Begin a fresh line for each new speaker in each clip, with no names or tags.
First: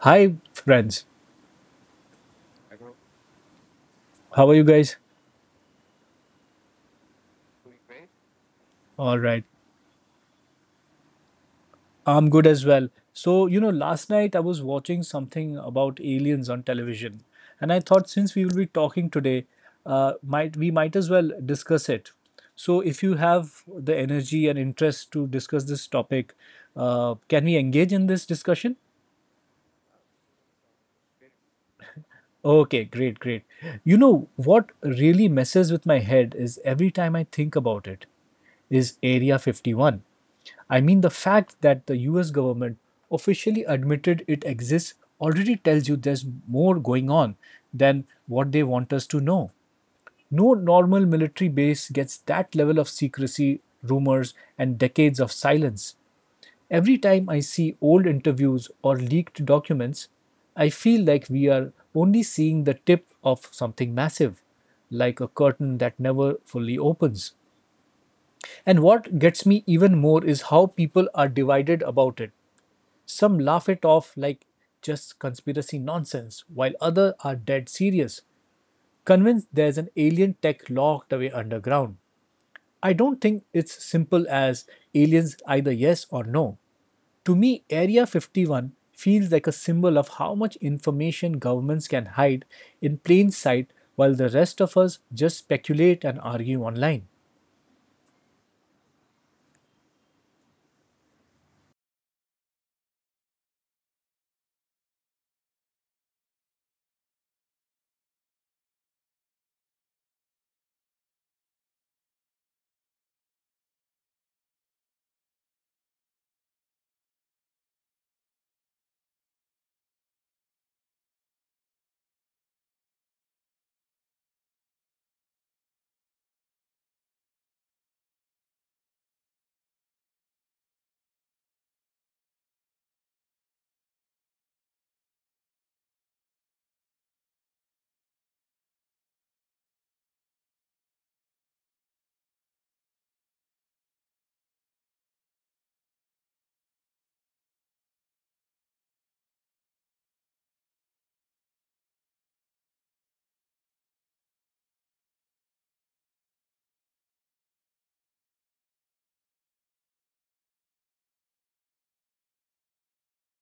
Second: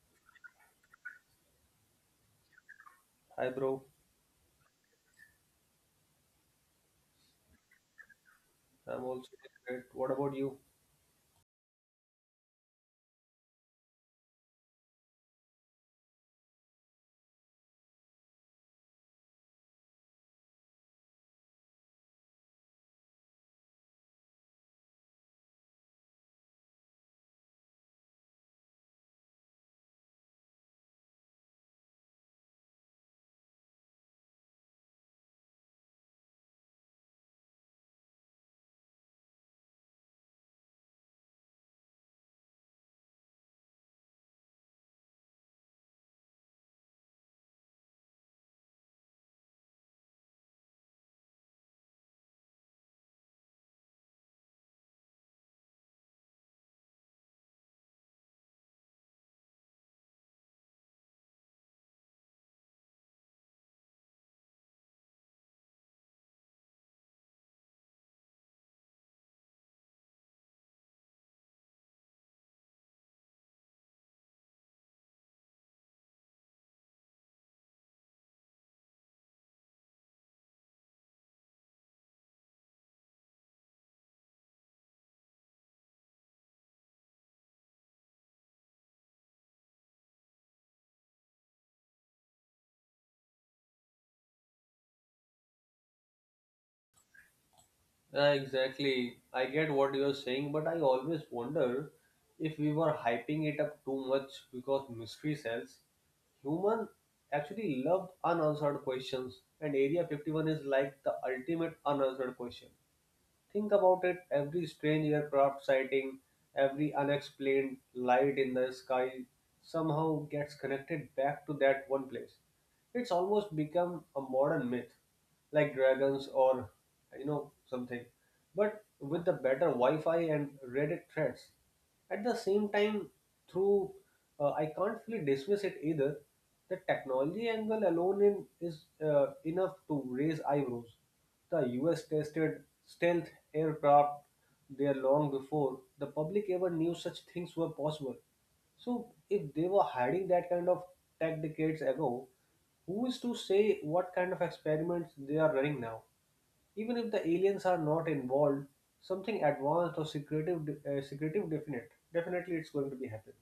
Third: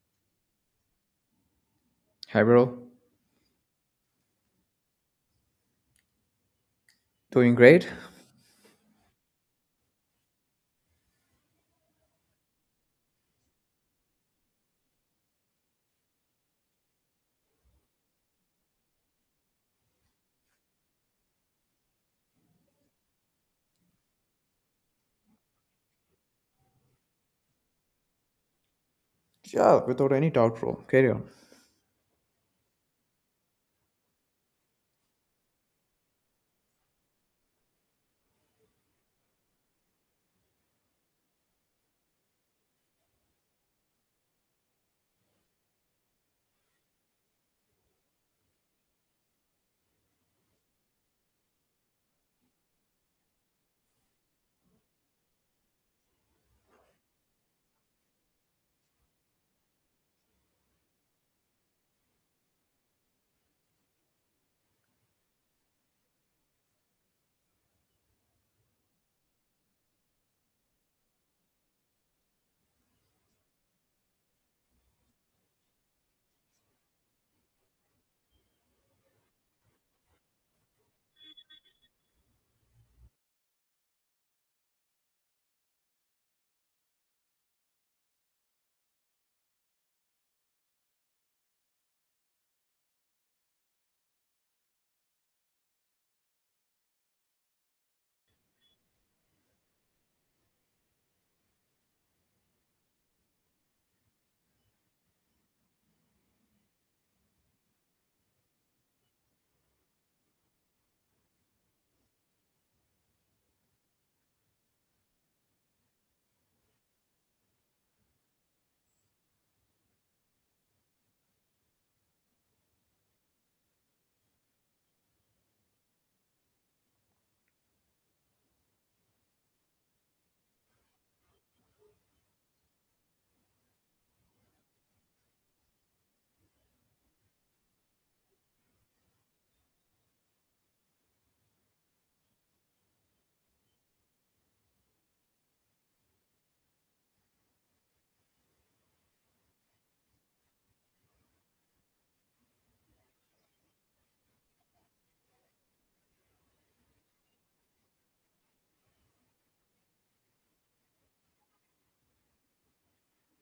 Hi, friends.
Hi, bro.
Hi, bro.
How are you guys?
Doing great?
I'm
All
also
right.
great. What about you?
I'm good as well. So, you know, last night I was watching something about aliens on television, and I thought since we will be talking today, might we might as well discuss it. So, if you have the energy and interest to discuss this topic, can we engage in this discussion?
Yeah, without any doubt, bro. Carry on.
Okay, great. You know what really messes with my head is every time I think about it is Area 51. I mean, the fact that the US government officially admitted it exists already tells you there's more going on than what they want us to know. No normal military base gets that level of secrecy, rumors, and decades of silence. Every time I see old interviews or leaked documents, I feel like we are only seeing the tip of something massive, like a curtain that never fully opens. And what gets me even more is how people are divided about it. Some laugh it off like just conspiracy nonsense, while others are dead serious, convinced there's an alien tech locked away underground. I don't think it's simple as aliens either yes or no. To me, Area 51 feels like a symbol of how much information governments can hide in plain sight while the rest of us just speculate and argue online.
Yeah, exactly. I get what you're saying, but I always wonder if we were hyping it up too much because mystery sells. Human actually love unanswered questions, and Area 51 is like the ultimate unanswered question. Think about it, every strange aircraft sighting, every unexplained light in the sky somehow gets connected back to that one place. It's almost become a modern myth, like dragons or you know something, but with the better Wi-Fi and Reddit threads. At the same time, through I can't fully dismiss it either. The technology angle alone in is enough to raise eyebrows. The U.S. tested stealth aircraft there long before the public ever knew such things were possible. So if they were hiding that kind of tech decades ago, who is to say what kind of experiments they are running now? Even if the aliens are not involved, something advanced or secretive, definitely it's going to be happen.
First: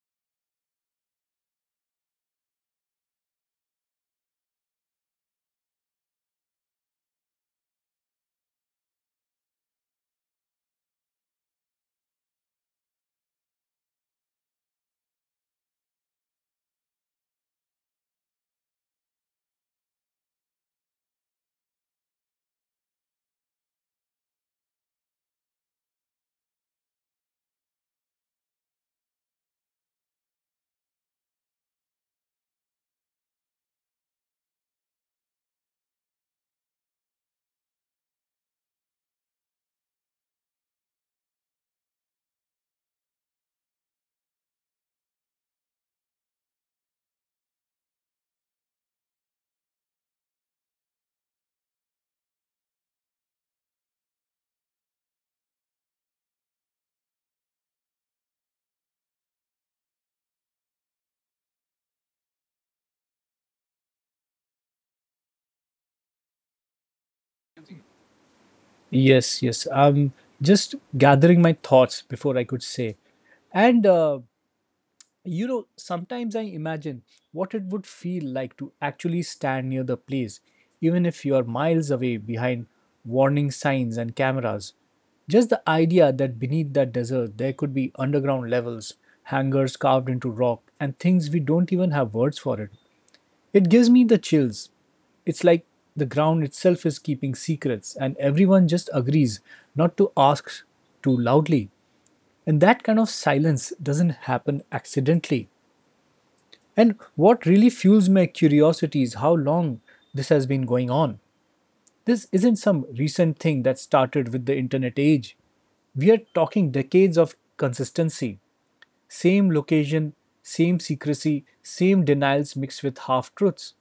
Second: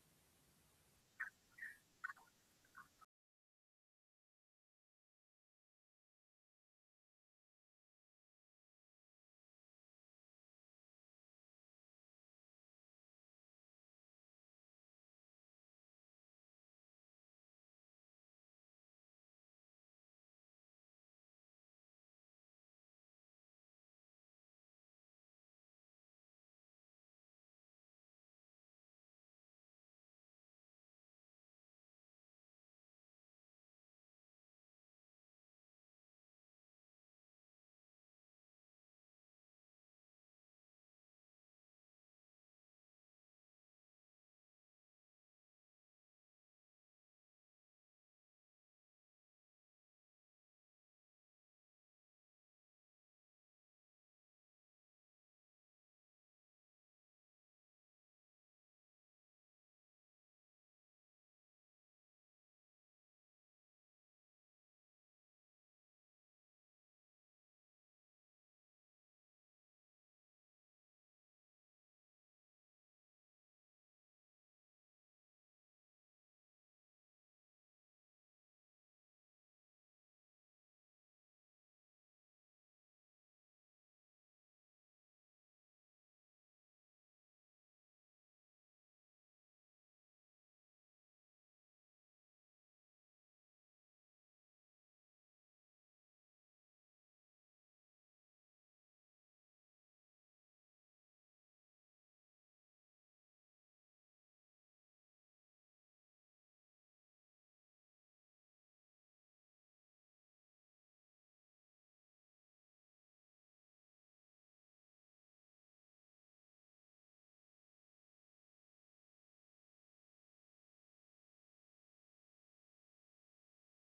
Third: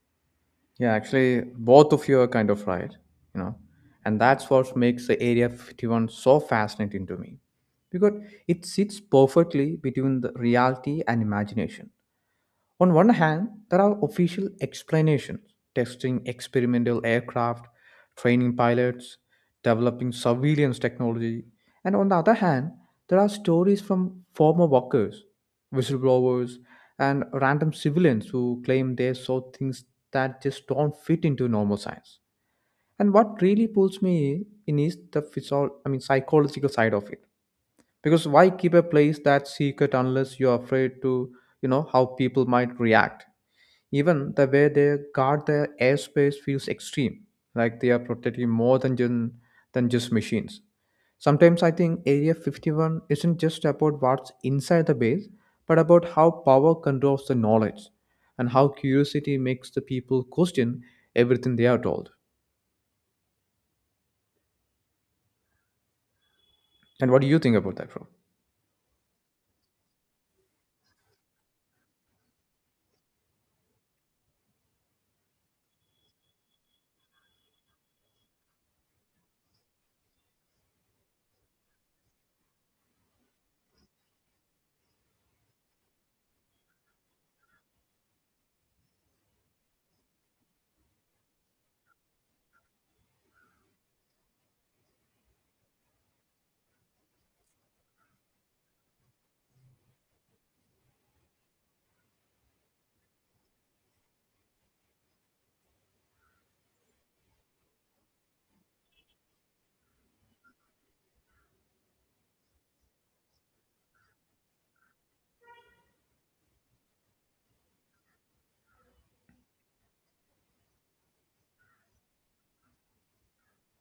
Yeah, actually, both of you are kind of right, you know, and that's what makes the Area 51 so fascinating to me because it sits perfectly between the reality and imagination. On one hand, there are official explanations, testing experimental aircraft, training pilots, developing surveillance technology, and on the other hand, there are stories from former workers, whistleblowers, and random civilians who claim they saw things that just don't fit into normal science. And what really pulls me in is the psychological side of it. Because why keep a place that secret unless you're afraid to, you know, how people might react? Even the way they guard their airspace feels extreme, like they are protecting more than just machines. Sometimes I think Area 51 isn't just about what's inside the base, but about how power controls the knowledge and how curiosity makes the people question everything they are told. And what do you think about that, bro?
Yes. I'm just gathering my thoughts before I could say. And You know, sometimes I imagine what it would feel like to actually stand near the place, even if you are miles away behind warning signs and cameras. Just the idea that beneath that desert there could be underground levels, hangars carved into rock, and things we don't even have words for it. It gives me the chills. It's like the ground itself is keeping secrets, and everyone just agrees not to ask too loudly. And that kind of silence doesn't happen accidentally. And what really fuels my curiosity is how long this has been going on. This isn't some recent thing that started with the internet age. We are talking decades of consistency, same location, same secrecy, same denials mixed with half truths.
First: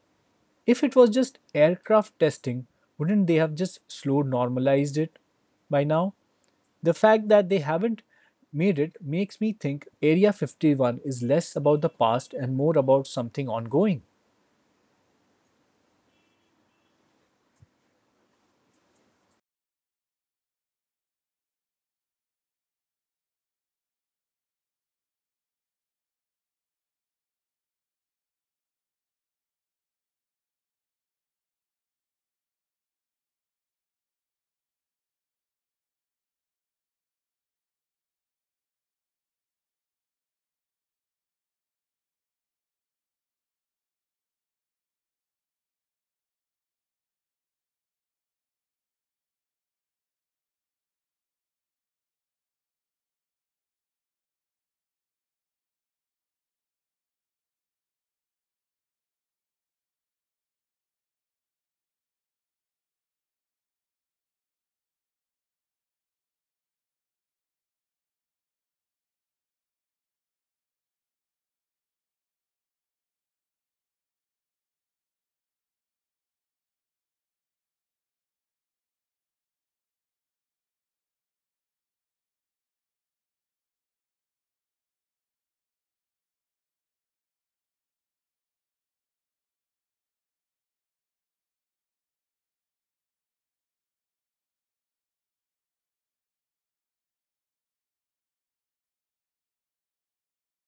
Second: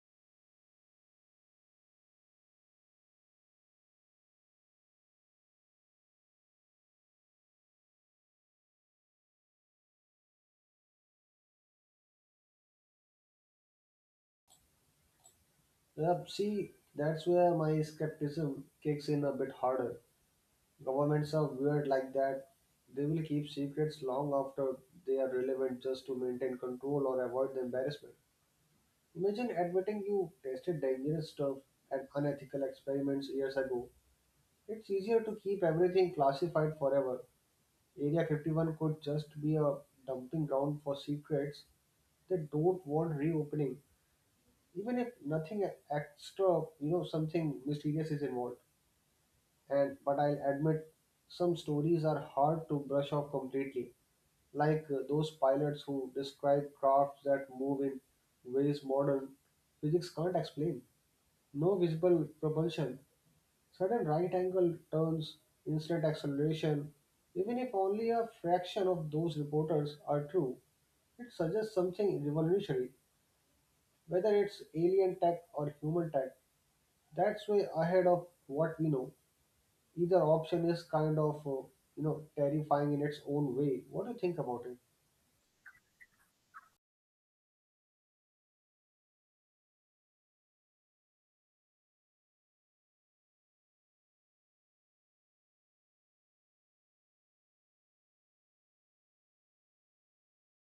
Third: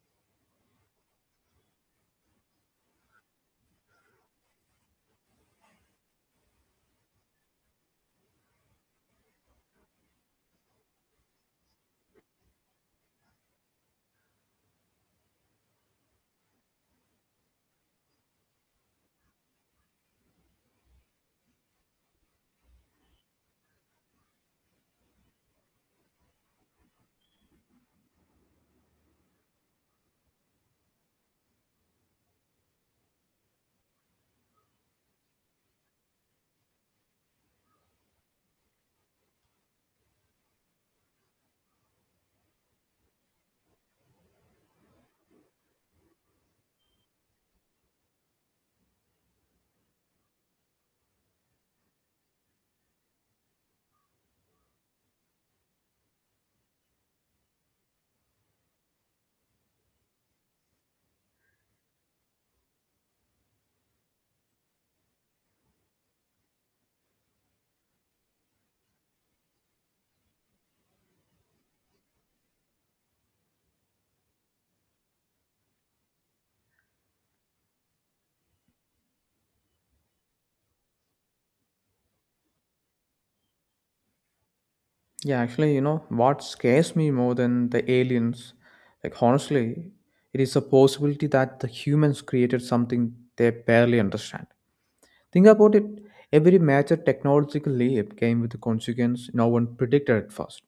If it was just aircraft testing, wouldn't they have just slow normalized it by now? The fact that they haven't made it makes me think Area 51 is less about the past and more about something ongoing.
Yeah, see, that's where my skepticism kicks in a bit harder. Governments are weird like that. They will keep secrets long after they are relevant just to maintain control or avoid the embarrassment. Imagine admitting you tested dangerous stuff and unethical experiments years ago. It's easier to keep everything classified forever. Area 51 could just be a dumping ground for secrets that don't want reopening, even if nothing extra, you know, something mysterious is involved. And but I'll admit, some stories are hard to brush off completely, like those pilots who describe crafts that move in ways modern physics can't explain. No visible propulsion, sudden right angle turns, instant acceleration, even if only a fraction of those reporters are true, it suggests something revolutionary, whether it's alien tech or human tech. That's way ahead of what we know. Either option is kind of, you know, terrifying in its own way. What do you think about it?
Yeah, actually, you know, what scares me more than the aliens, like honestly, it is a possibility that the humans created something they barely understand. Think about it. Every major technological leap came with a consequence no one predicted at first.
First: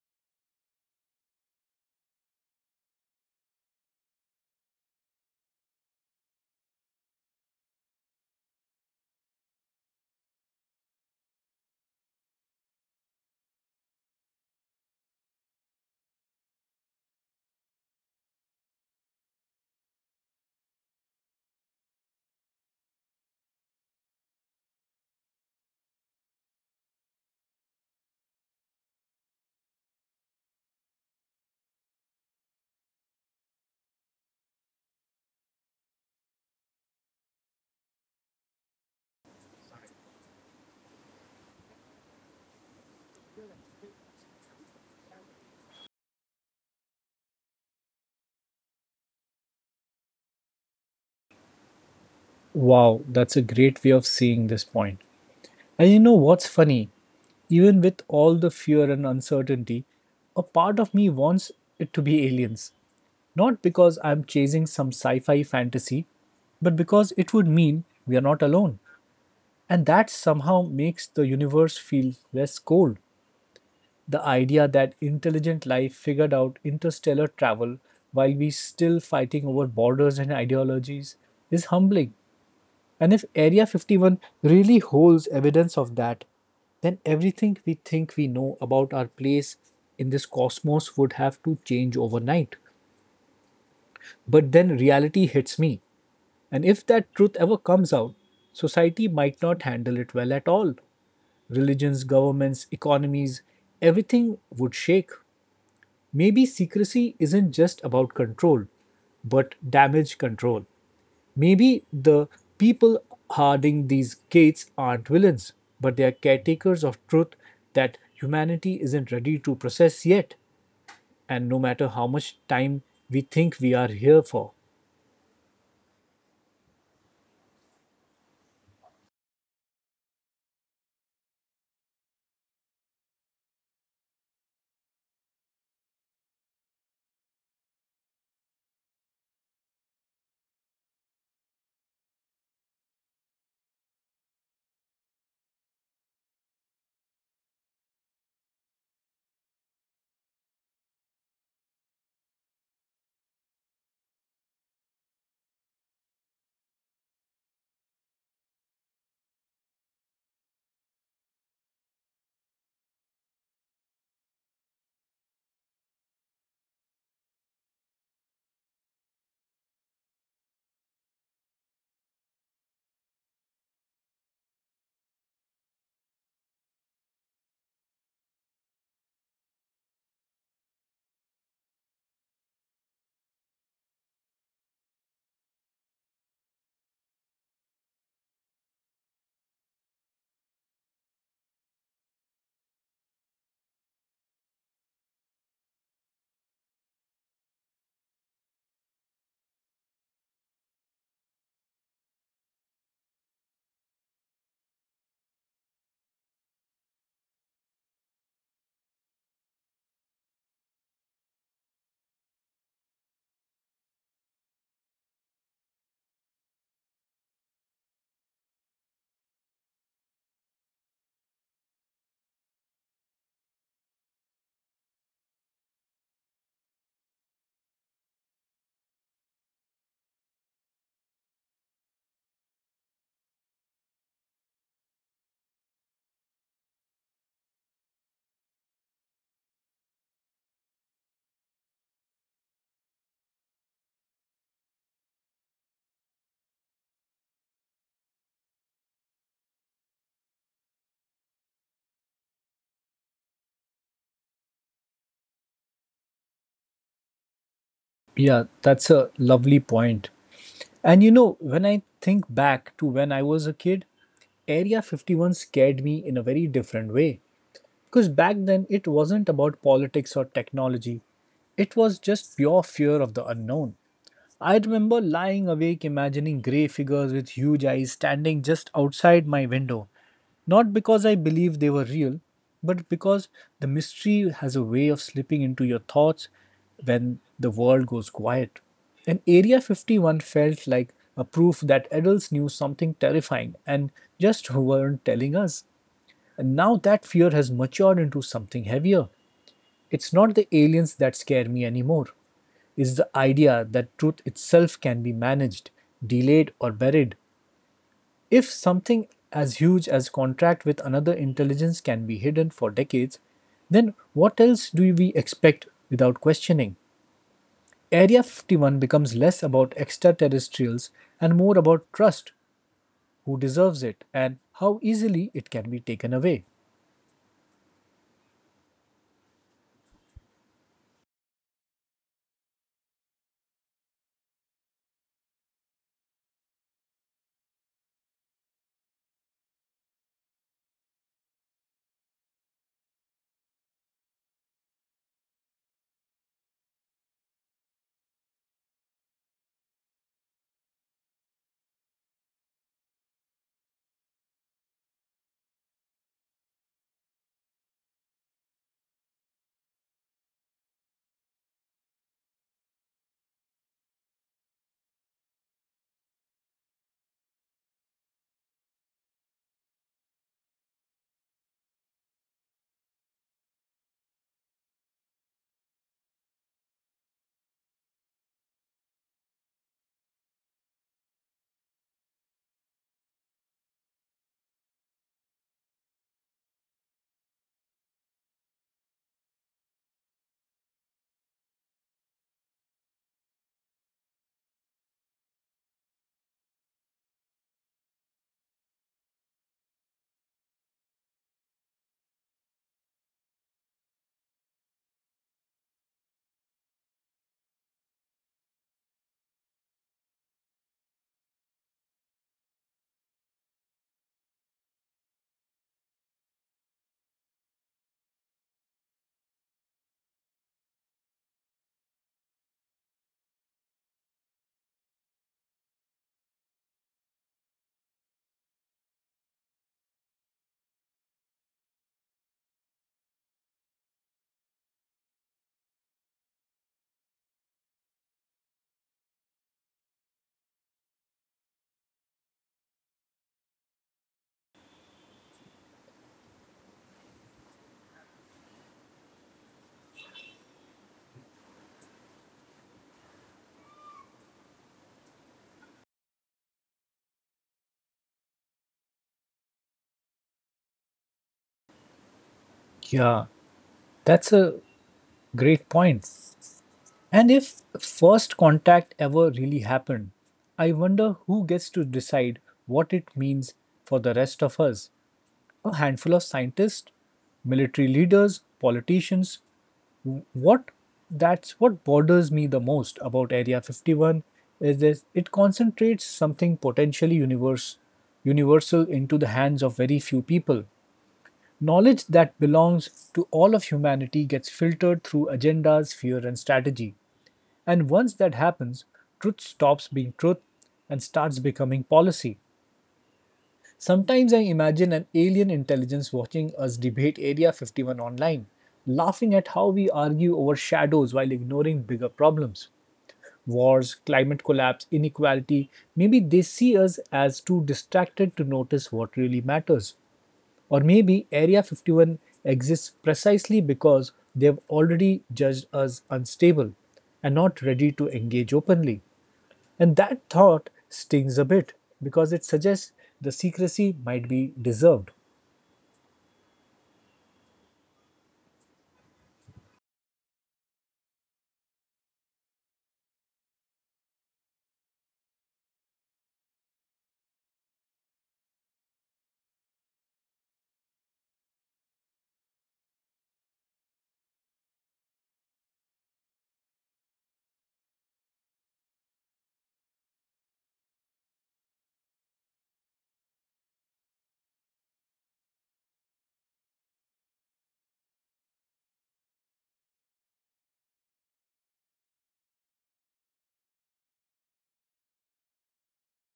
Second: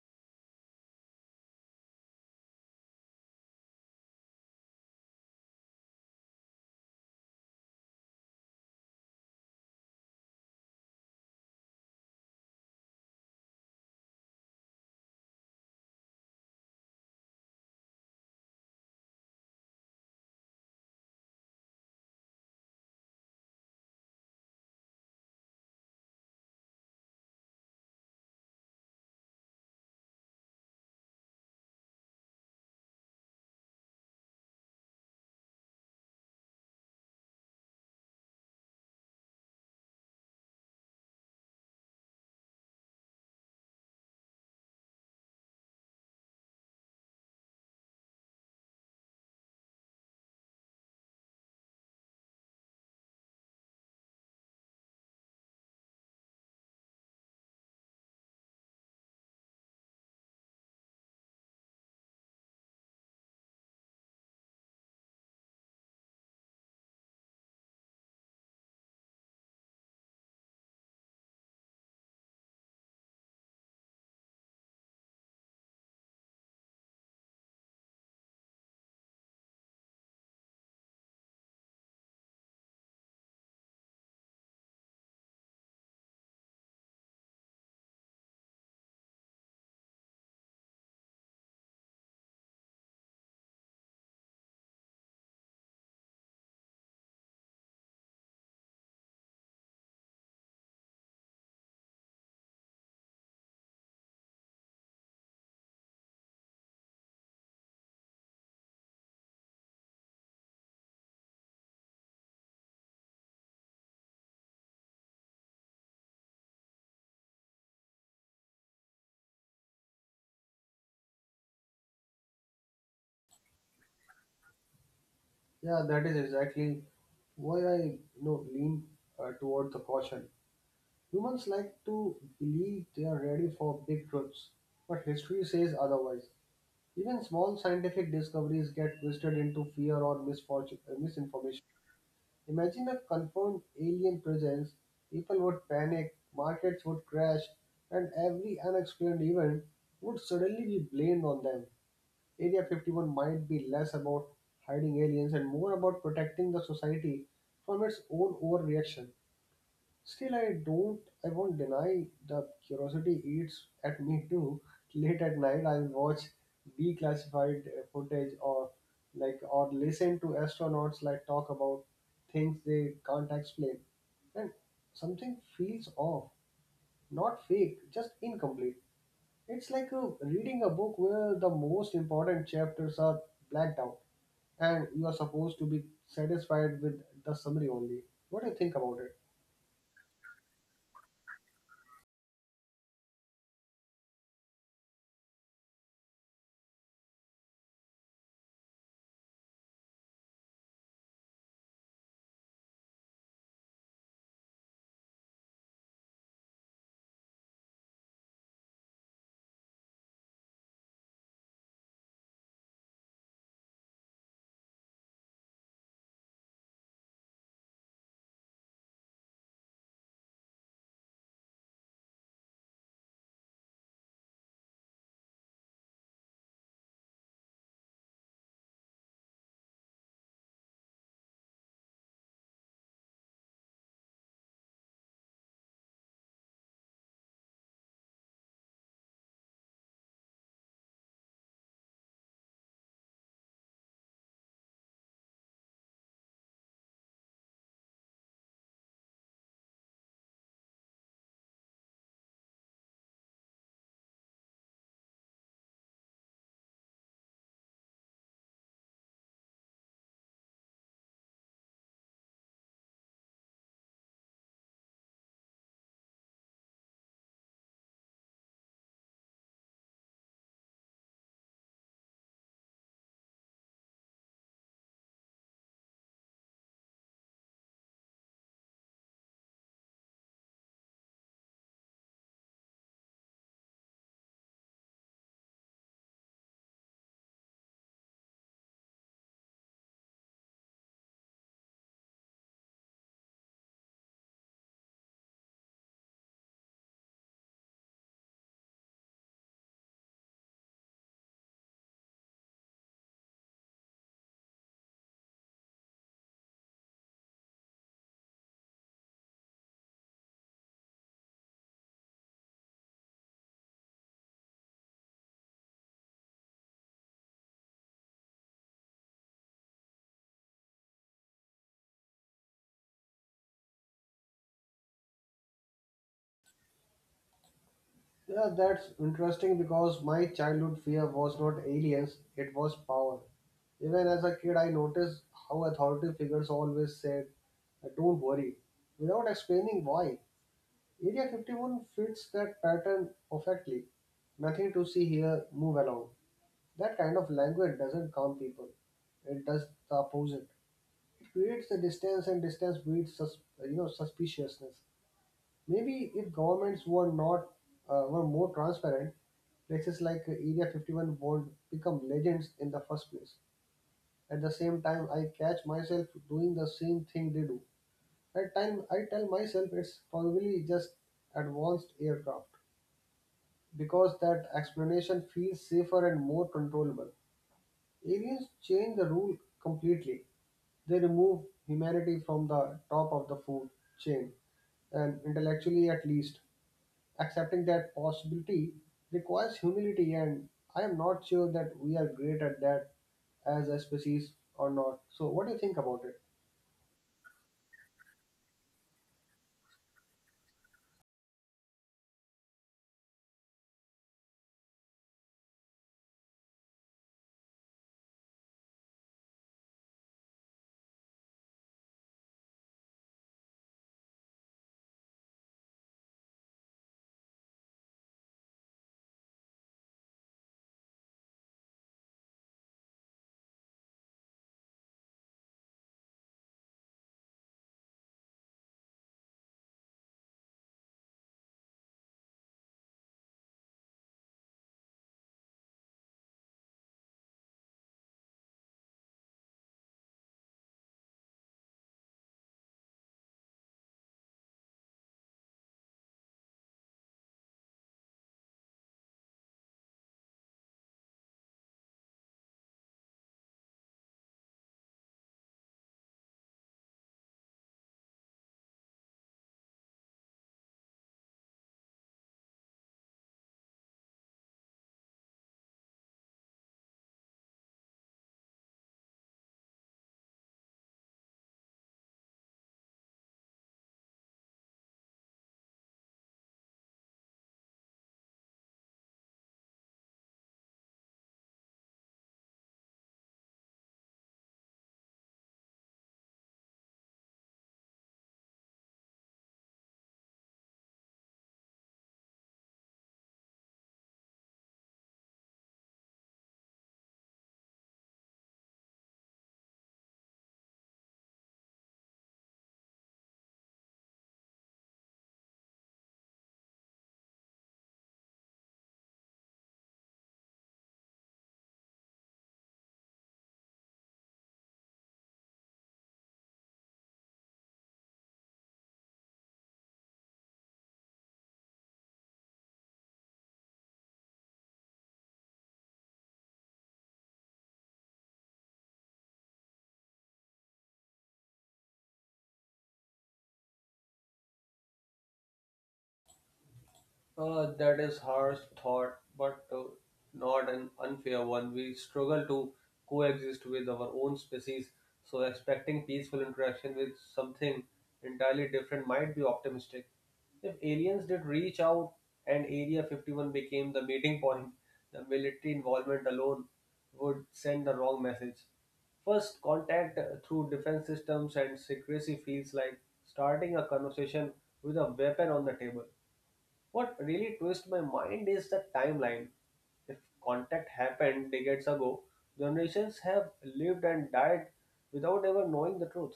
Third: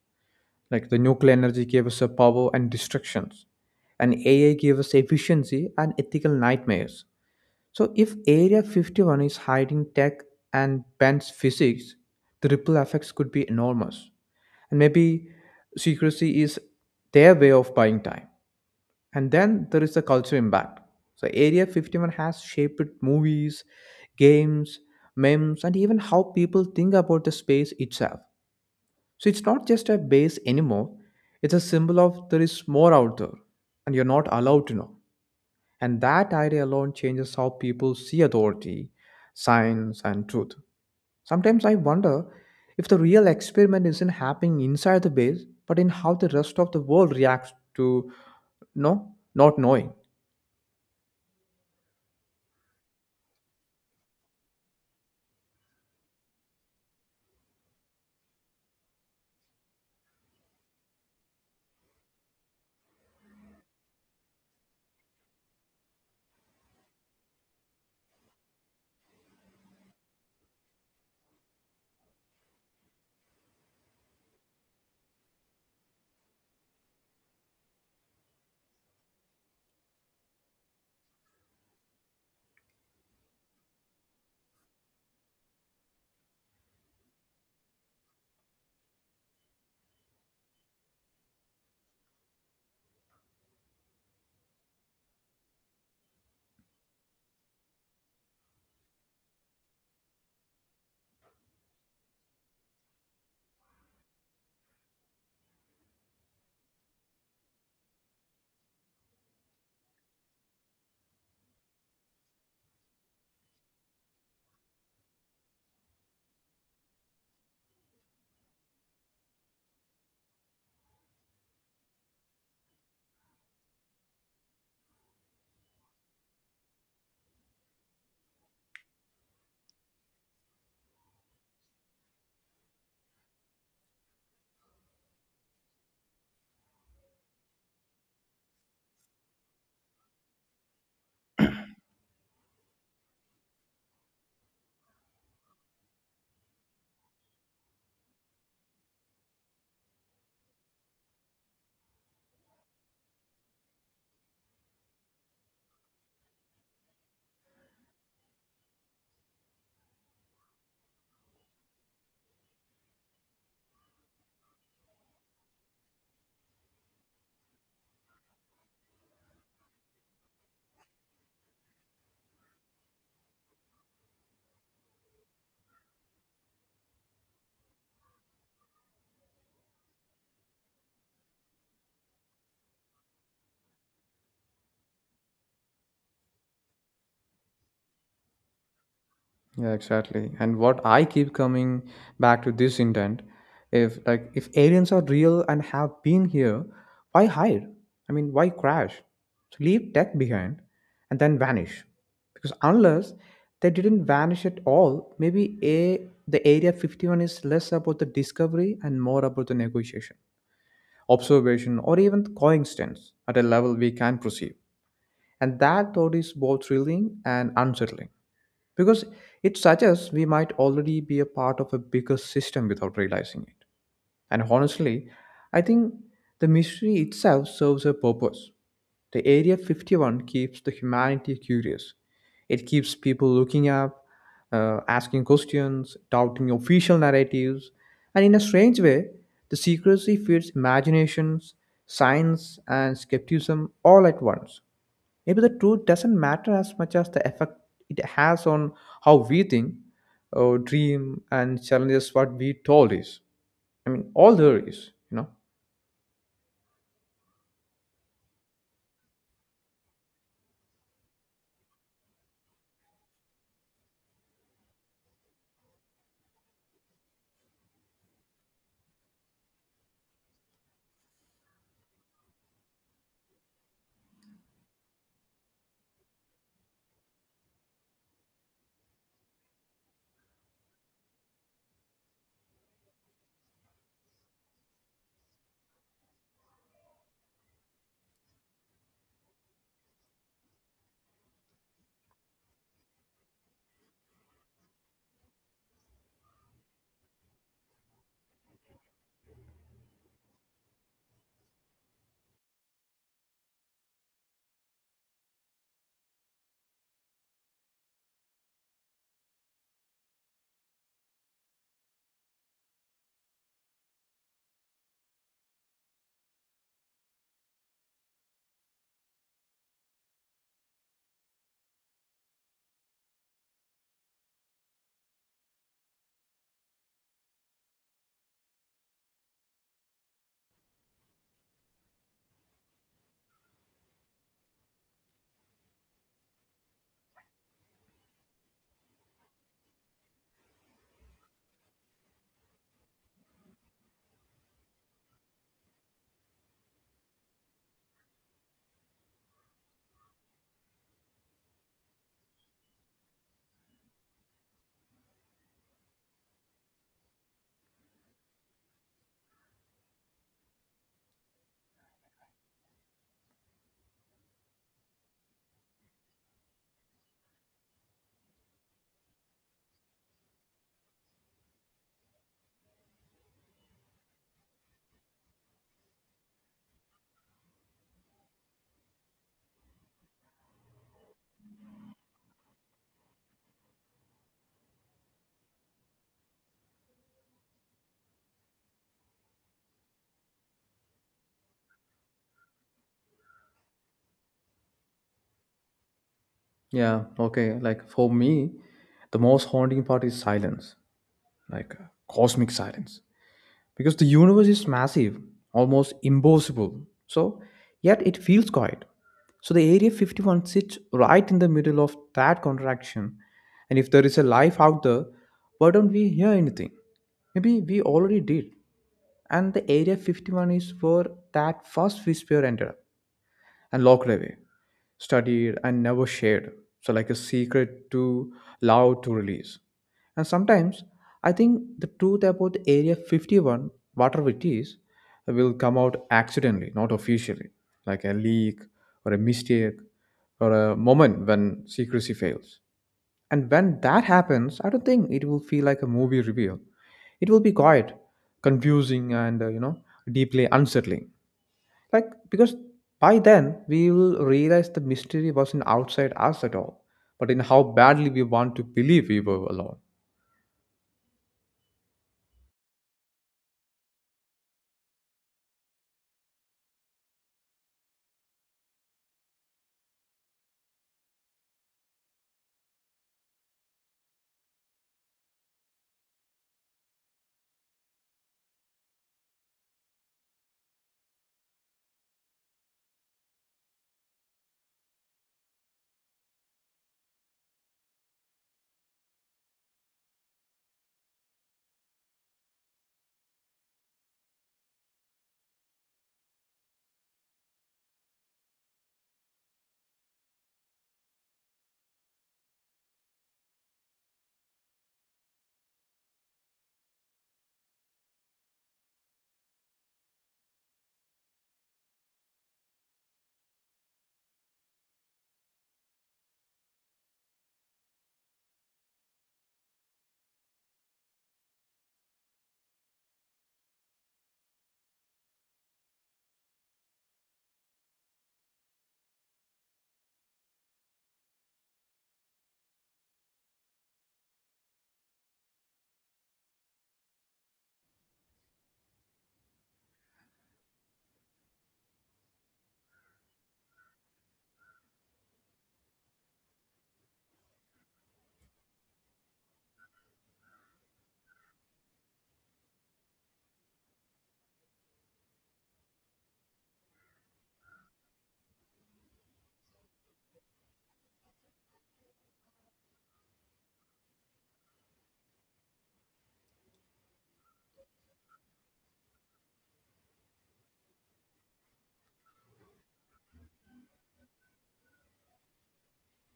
Like the nuclear energy gave us a power and destructions, and AI gave us efficiency and ethical nightmares. So, if Area 51 is hiding tech and bans physics, the ripple effects could be enormous. And maybe secrecy is their way of buying time. And then there is the cultural impact. So Area 51 has shaped movies, games, memes, and even how people think about the space itself. So it's not just a base anymore. It's a symbol of there is more out there and you're not allowed to know. And that idea alone changes how people see authority, science, and truth. Sometimes I wonder if the real experiment isn't happening inside the base, but in how the rest of the world reacts to no not knowing.
Wow, that's a great way of seeing this point. And you know what's funny? Even with all the fear and uncertainty, a part of me wants it to be aliens. Not because I'm chasing some sci fi fantasy, but because it would mean we are not alone. And that somehow makes the universe feel less cold. The idea that intelligent life figured out interstellar travel while we still fighting over borders and ideologies is humbling. And if Area 51 really holds evidence of that, then everything we think we know about our place in this cosmos would have to change overnight. But then reality hits me. And if that truth ever comes out, society might not handle it well at all. Religions, governments, economies, everything would shake. Maybe secrecy isn't just about control, but damage control. Maybe the people guarding these gates aren't villains, but they are caretakers of truth that humanity isn't ready to process yet, and no matter how much time we think we are here for.
Yeah, that is exactly why you know, lean toward the caution. Humans like to believe they are ready for big truths, but history says otherwise. Even small scientific discoveries get twisted into fear or misinformation. Imagine a confirmed alien presence, people would panic, markets would crash, and every unexplained event would suddenly be blamed on them. Area 51 might be less about hiding aliens and more about protecting the society from its own overreaction. Still, I won't deny the curiosity eats at me too. Late at night, I watch declassified footage or listen to astronauts like talk about things they can't explain, and something feels off. Not fake, just incomplete. It's like reading a book where the most important chapters are blacked out, and you are supposed to be satisfied with the summary only. What do you think about it?
Yeah, exactly. And what I keep coming back to this intent, if aliens are real and have been here, why hide? I mean, why crash? So leave tech behind and then vanish. Because unless they didn't vanish at all, maybe a the area 51 is less about the discovery and more about the negotiation, observation, or even coincidence at a level we can perceive. And that thought is both thrilling and unsettling because it suggests we might already be a part of a bigger system without realizing it. And honestly, I think the mystery itself serves a purpose. The Area 51 keeps the humanity curious. It keeps people looking up, asking questions, doubting official narratives, and in a strange way, the secrecy feeds imaginations, science, and skepticism all at once. Maybe the truth doesn't matter as much as the effect it has on how we think or dream and challenges what we told is, I mean, all there is, you know.
Yeah, that's a lovely point. And you know, when I think back to when I was a kid, Area 51 scared me in a very different way. Because back then it wasn't about politics or technology, it was just pure fear of the unknown. I remember lying awake imagining grey figures with huge eyes standing just outside my window, not because I believed they were real, but because the mystery has a way of slipping into your thoughts when the world goes quiet. And Area 51 felt like a proof that adults knew something terrifying and just weren't telling us. And now that fear has matured into something heavier. It's not the aliens that scare me anymore. It's the idea that truth itself can be managed, delayed, or buried. If something as huge as contract with another intelligence can be hidden for decades, then what else do we expect without questioning? Area 51 becomes less about extraterrestrials and more about trust, who deserves it, and how easily it can be taken away.
Yeah, that's interesting because my childhood fear was not aliens, it was power. Even as a kid, I noticed how authority figures always said, Don't worry," without explaining why. Area 51 fits that pattern perfectly. Nothing to see here, move along. That kind of language doesn't calm people, it does the opposite. It creates a distance, and distance breeds you know, suspiciousness. Maybe if governments were not were more transparent, places like Area 51 won't become legends in the first place. At the same time, I catch myself doing the same thing they do. At time, I tell myself it's probably just advanced aircraft because that explanation feels safer and more controllable. Aliens change the rule completely. They remove humanity from the top of the food chain, and intellectually at least. Accepting that possibility requires humility, and I am not sure that we are great at that as a species or not. So, what do you think about it?
Yeah, okay. Like for me, the most haunting part is silence, like cosmic silence. Because the universe is massive, almost impossible. So, yet it feels quiet. So, the Area 51 sits right in the middle of that contraction. And if there is a life out there, why don't we hear anything? Maybe we already did. And the Area 51 is where that first whisper ended up and locked away studied and never shared. So like a secret too loud to release. And sometimes I think the truth about the Area 51, whatever it is, will come out accidentally, not officially, like a leak or a mistake or a moment when secrecy fails. And when that happens, I don't think it will feel like a movie reveal. It will be quiet, confusing, and you know, deeply unsettling. Like, because by then we will realize the mystery wasn't outside us at all, but in how badly we want to believe we were alone.
Yeah, that's a great point. And if first contact ever really happened, I wonder who gets to decide what it means for the rest of us. A handful of scientists, military leaders, politicians. What that's what bothers me the most about Area 51 is this it concentrates something potentially universal into the hands of very few people. Knowledge that belongs to all of humanity gets filtered through agendas, fear, and strategy. And once that happens, truth stops being truth and starts becoming policy. Sometimes I imagine an alien intelligence watching us debate Area 51 online, laughing at how we argue over shadows while ignoring bigger problems wars, climate collapse, inequality, maybe they see us as too distracted to notice what really matters. Or maybe Area 51 exists precisely because they've already judged us unstable and not ready to engage openly. And that thought stings a bit because it suggests the secrecy might be deserved.
That is harsh thought, but not an unfair one. We struggle to coexist with our own species, so expecting peaceful interaction with something entirely different might be optimistic. If aliens did reach out and Area 51 became the meeting point, the military involvement alone would send the wrong message. First, contact through defense systems and secrecy feels like starting a conversation with a weapon on the table. What really twists my mind is the timeline. If contact happened decades ago, generations have lived and died without ever knowing the truth.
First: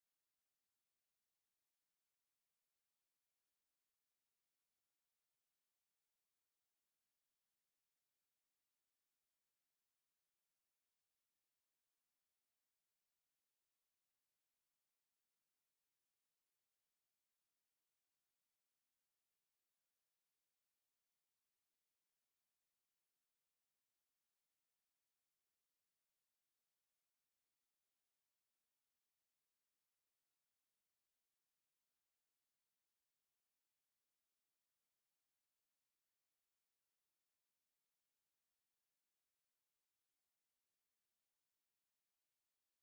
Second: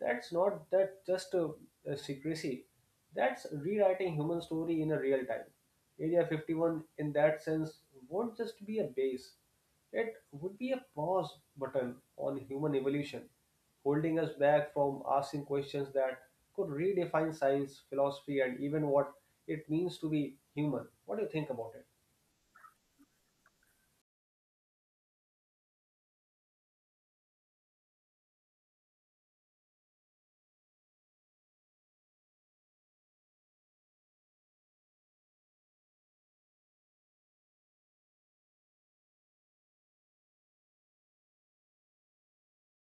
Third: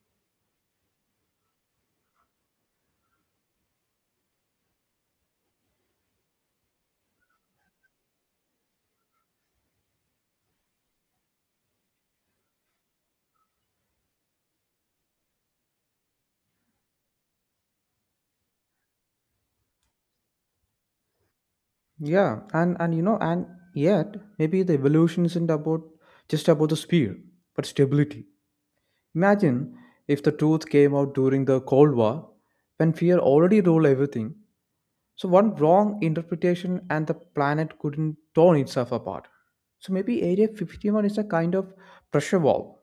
That's not that just a secrecy. That's rewriting human story in a real time. Area 51 in that sense won't just be a base. It would be a pause button on human evolution holding us back from asking questions that could redefine science, philosophy, and even what it means to be human. What do you think about it?
Yeah, and you know, and yet maybe the evolution isn't about just about the speed, but stability. Imagine if the truth came out during the Cold War, when fear already ruled everything. So one wrong interpretation and the planet couldn't torn itself apart. So maybe Area 51 is a kind of pressure valve,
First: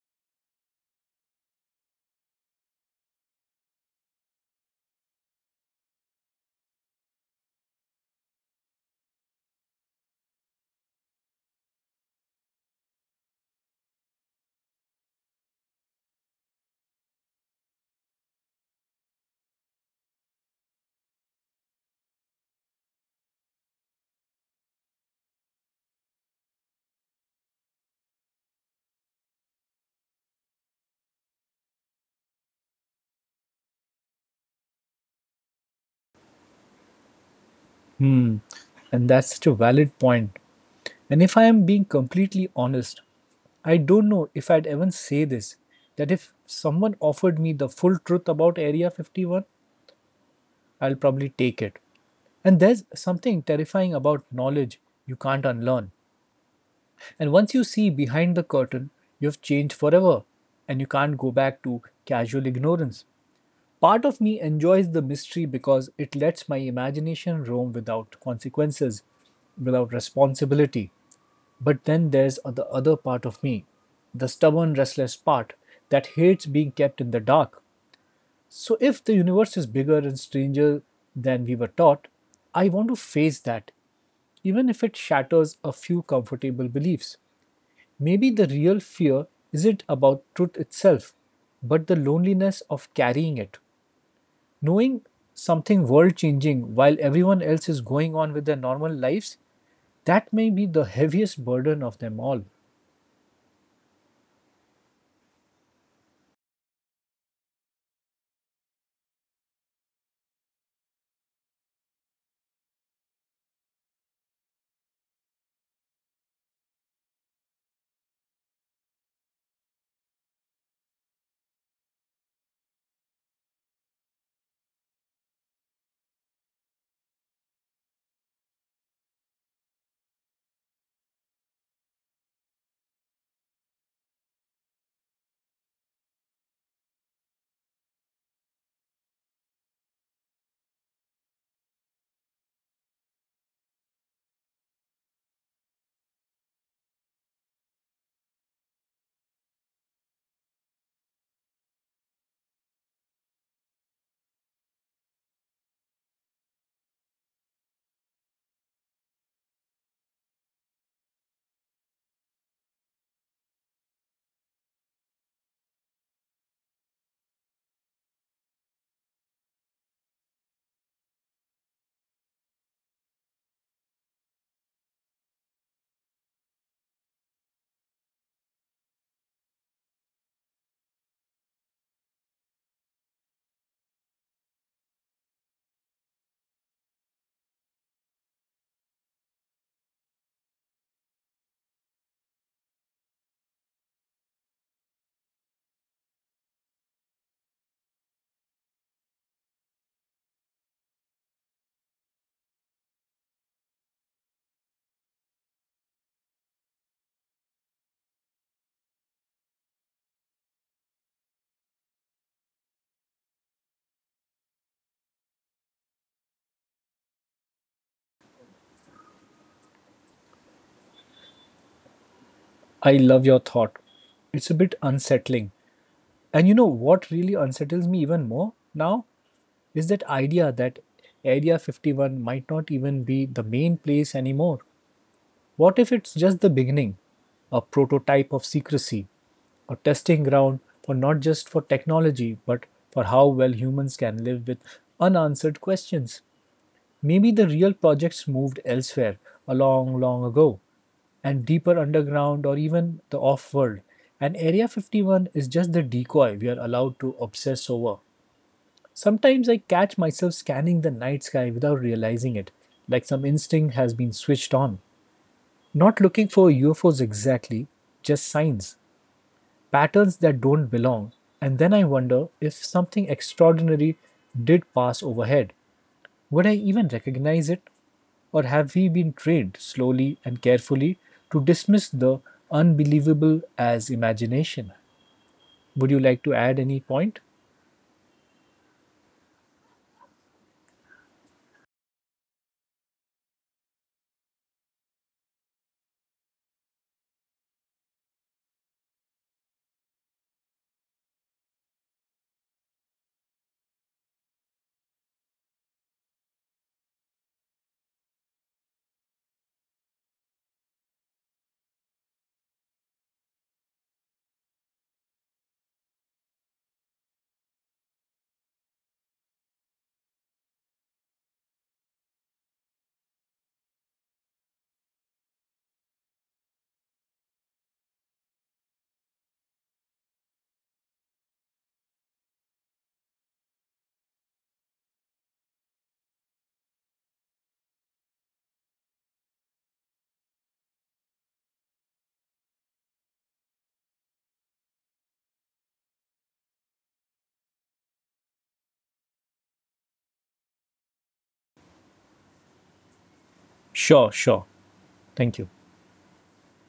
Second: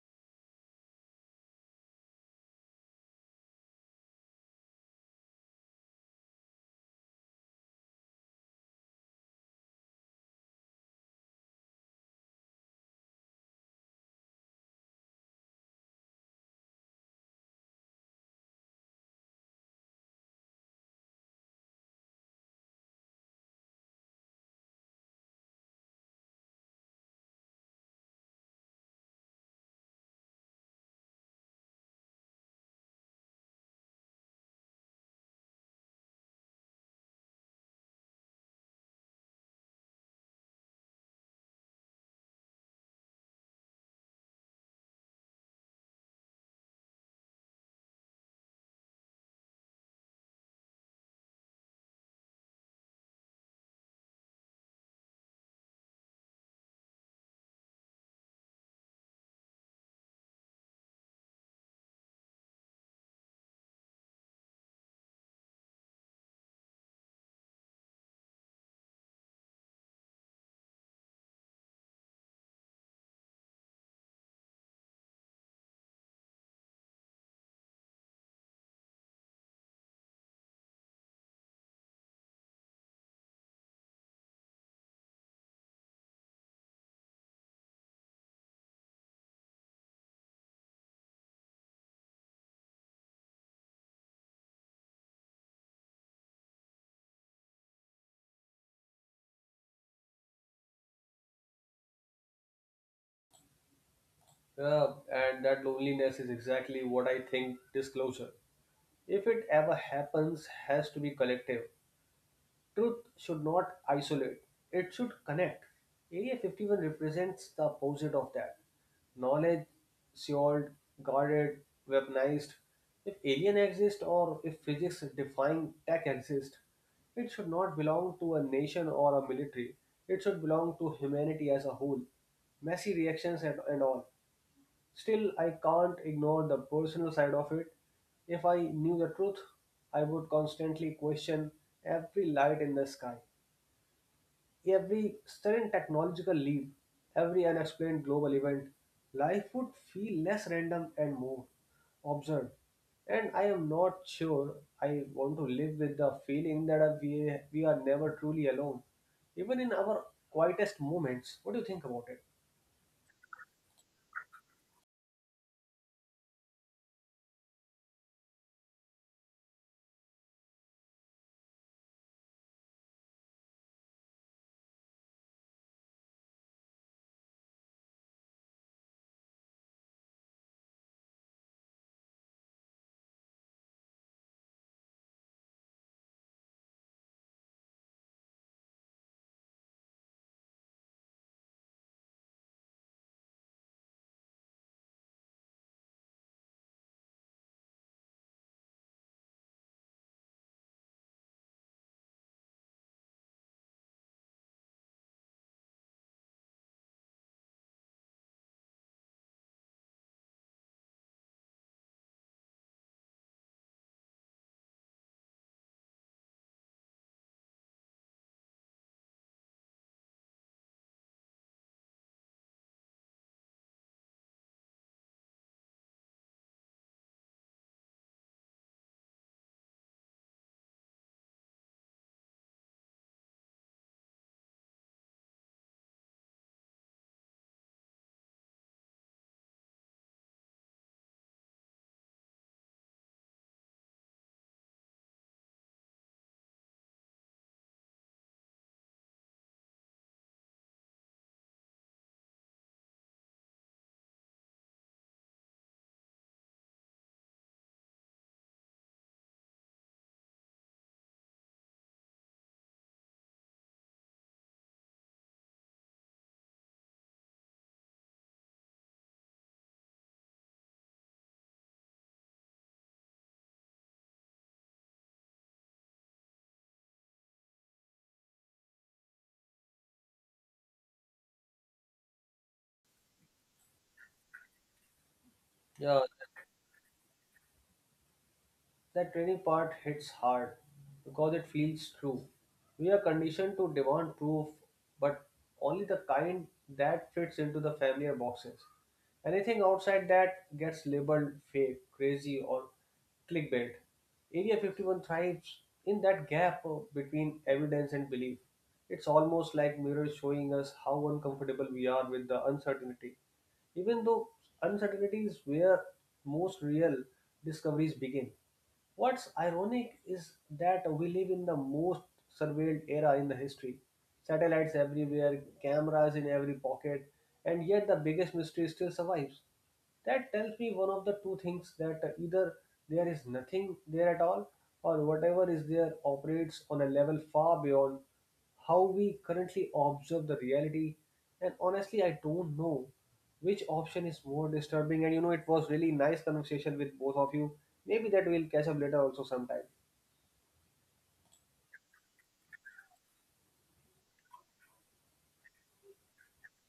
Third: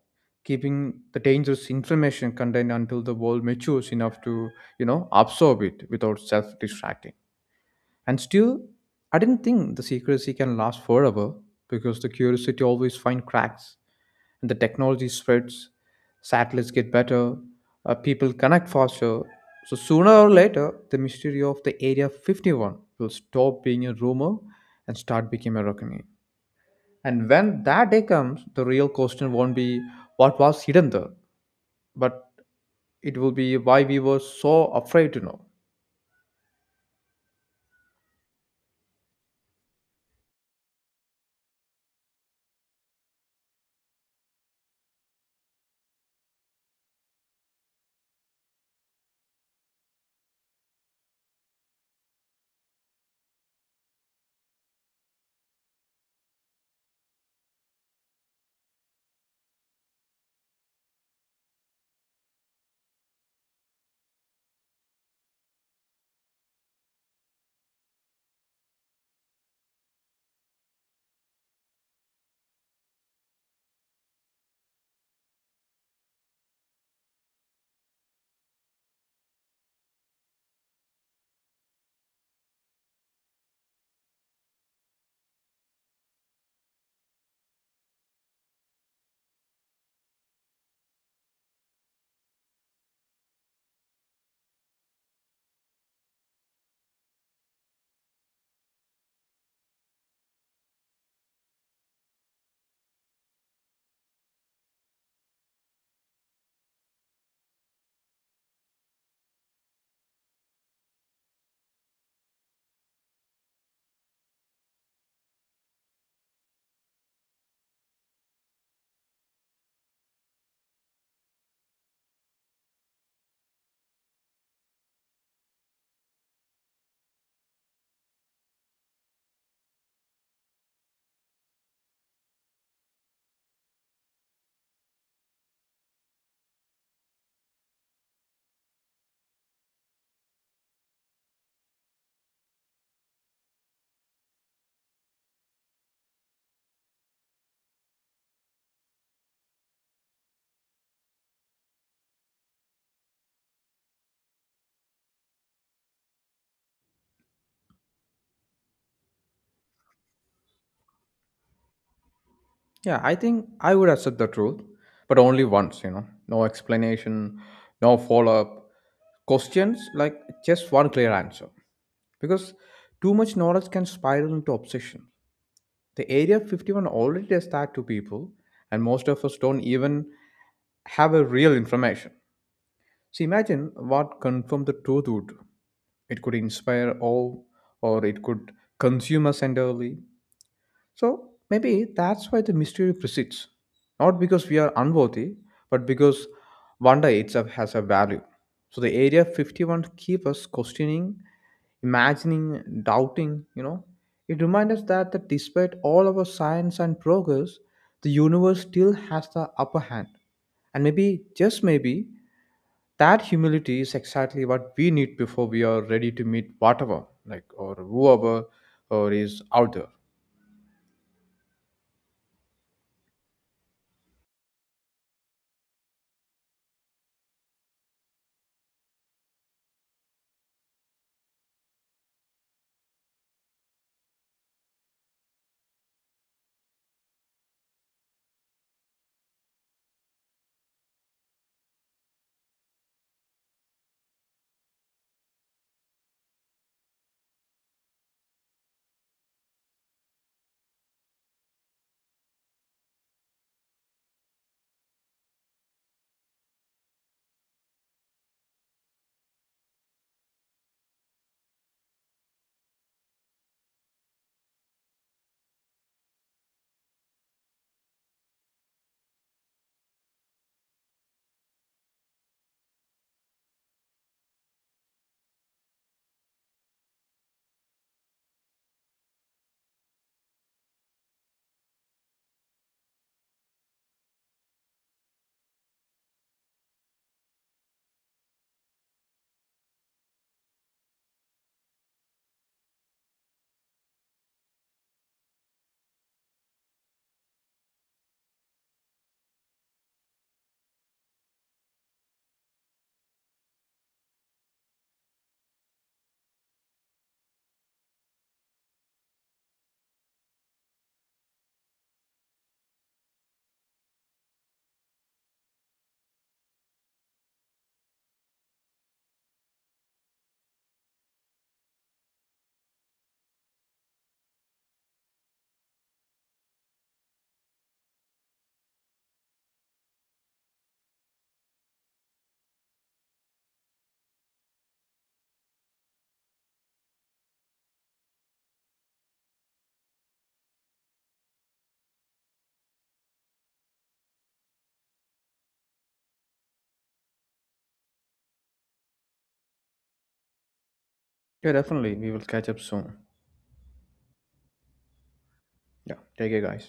keeping the dangerous information contained until the world matures enough to, you know, absorb it without self-distracting. And still, I didn't think the secrecy can last forever because the curiosity always finds cracks and the technology spreads, satellites get better, people connect faster. So sooner or later, the mystery of the Area 51 will stop being a rumor and start becoming a reckoning. And when that day comes, the real question won't be what was hidden there, but it will be why we were so afraid to know.
Hmm, and that's such a valid point. And if I am being completely honest, I don't know if I'd even say this. That if someone offered me the full truth about Area 51, I'll probably take it. And there's something terrifying about knowledge you can't unlearn. And once you see behind the curtain, you've changed forever and you can't go back to casual ignorance. Part of me enjoys the mystery because it lets my imagination roam without consequences, without responsibility. But then there's the other part of me, the stubborn, restless part that hates being kept in the dark. So, if the universe is bigger and stranger than we were taught, I want to face that, even if it shatters a few comfortable beliefs. Maybe the real fear isn't about truth itself, but the loneliness of carrying it. Knowing something world changing while everyone else is going on with their normal lives, that may be the heaviest burden of them all.
Yeah, and that loneliness is exactly what I think disclosure, if it ever happens, has to be collective. Truth should not isolate, it should connect. Area 51 represents the opposite of that. Knowledge, sealed, guarded, weaponized. If alien exists or if physics defying tech exists, it should not belong to a nation or a military. It should belong to humanity as a whole. Messy reactions and all. Still, I can't ignore the personal side of it. If I knew the truth, I would constantly question every light in the sky, every sudden technological leap, every unexplained global event. Life would feel less random and more observed. And I am not sure I want to live with the feeling that we are never truly alone, even in our quietest moments. What do you think about it?
Yeah, I think I would accept the truth, but only once, you know. No explanation, no follow up. Questions like just one clear answer. Because too much knowledge can spiral into obsession. The Area 51 already does that to people, and most of us don't even have a real information. So imagine what confirm the truth would do. It could inspire awe, or it could consume us entirely. So maybe that's why the mystery persists. Not because we are unworthy, but because wonder itself has a value. So the area 51 keeps us questioning, imagining, doubting, you know. It reminds us that, that despite all our science and progress, the universe still has the upper hand. And maybe, just maybe, that humility is exactly what we need before we are ready to meet whatever, like, or whoever or is out there.
I love your thought. It's a bit unsettling. And you know what really unsettles me even more now is that idea that Area 51 might not even be the main place anymore. What if it's just the beginning? A prototype of secrecy, a testing ground for not just for technology, but for how well humans can live with unanswered questions. Maybe the real projects moved elsewhere a long, long ago, and deeper underground or even the off world. And Area 51 is just the decoy we are allowed to obsess over. Sometimes I catch myself scanning the night sky without realizing it, like some instinct has been switched on. Not looking for UFOs exactly, just signs, patterns that don't belong. And then I wonder if something extraordinary did pass overhead. Would I even recognize it? Or have we been trained slowly and carefully to dismiss the unbelievable as imagination? Would
Yeah,
you like to add any point?
that training part hits hard because it feels true. We are conditioned to demand proof, but only the kind that fits into the familiar boxes. Anything outside that gets labeled fake, crazy, or clickbait. Area 51 thrives in that gap between evidence and belief. It's almost like mirrors showing us how uncomfortable we are with the uncertainty. Even though uncertainty is where most real discoveries begin. What's ironic is that we live in the most surveilled era in the history. Satellites everywhere, cameras in every pocket, and yet the biggest mystery still survives. That tells me one of the two things, that either there is nothing there at all, or whatever is there operates on a level far beyond how we currently observe the reality. And honestly, I don't know which option is more disturbing. And you know, it was really nice conversation with both of you. Maybe that we'll catch up later also sometime.
Yeah, definitely. We will catch up soon.
Sure, sure. Thank you.
Yeah, take care, guys.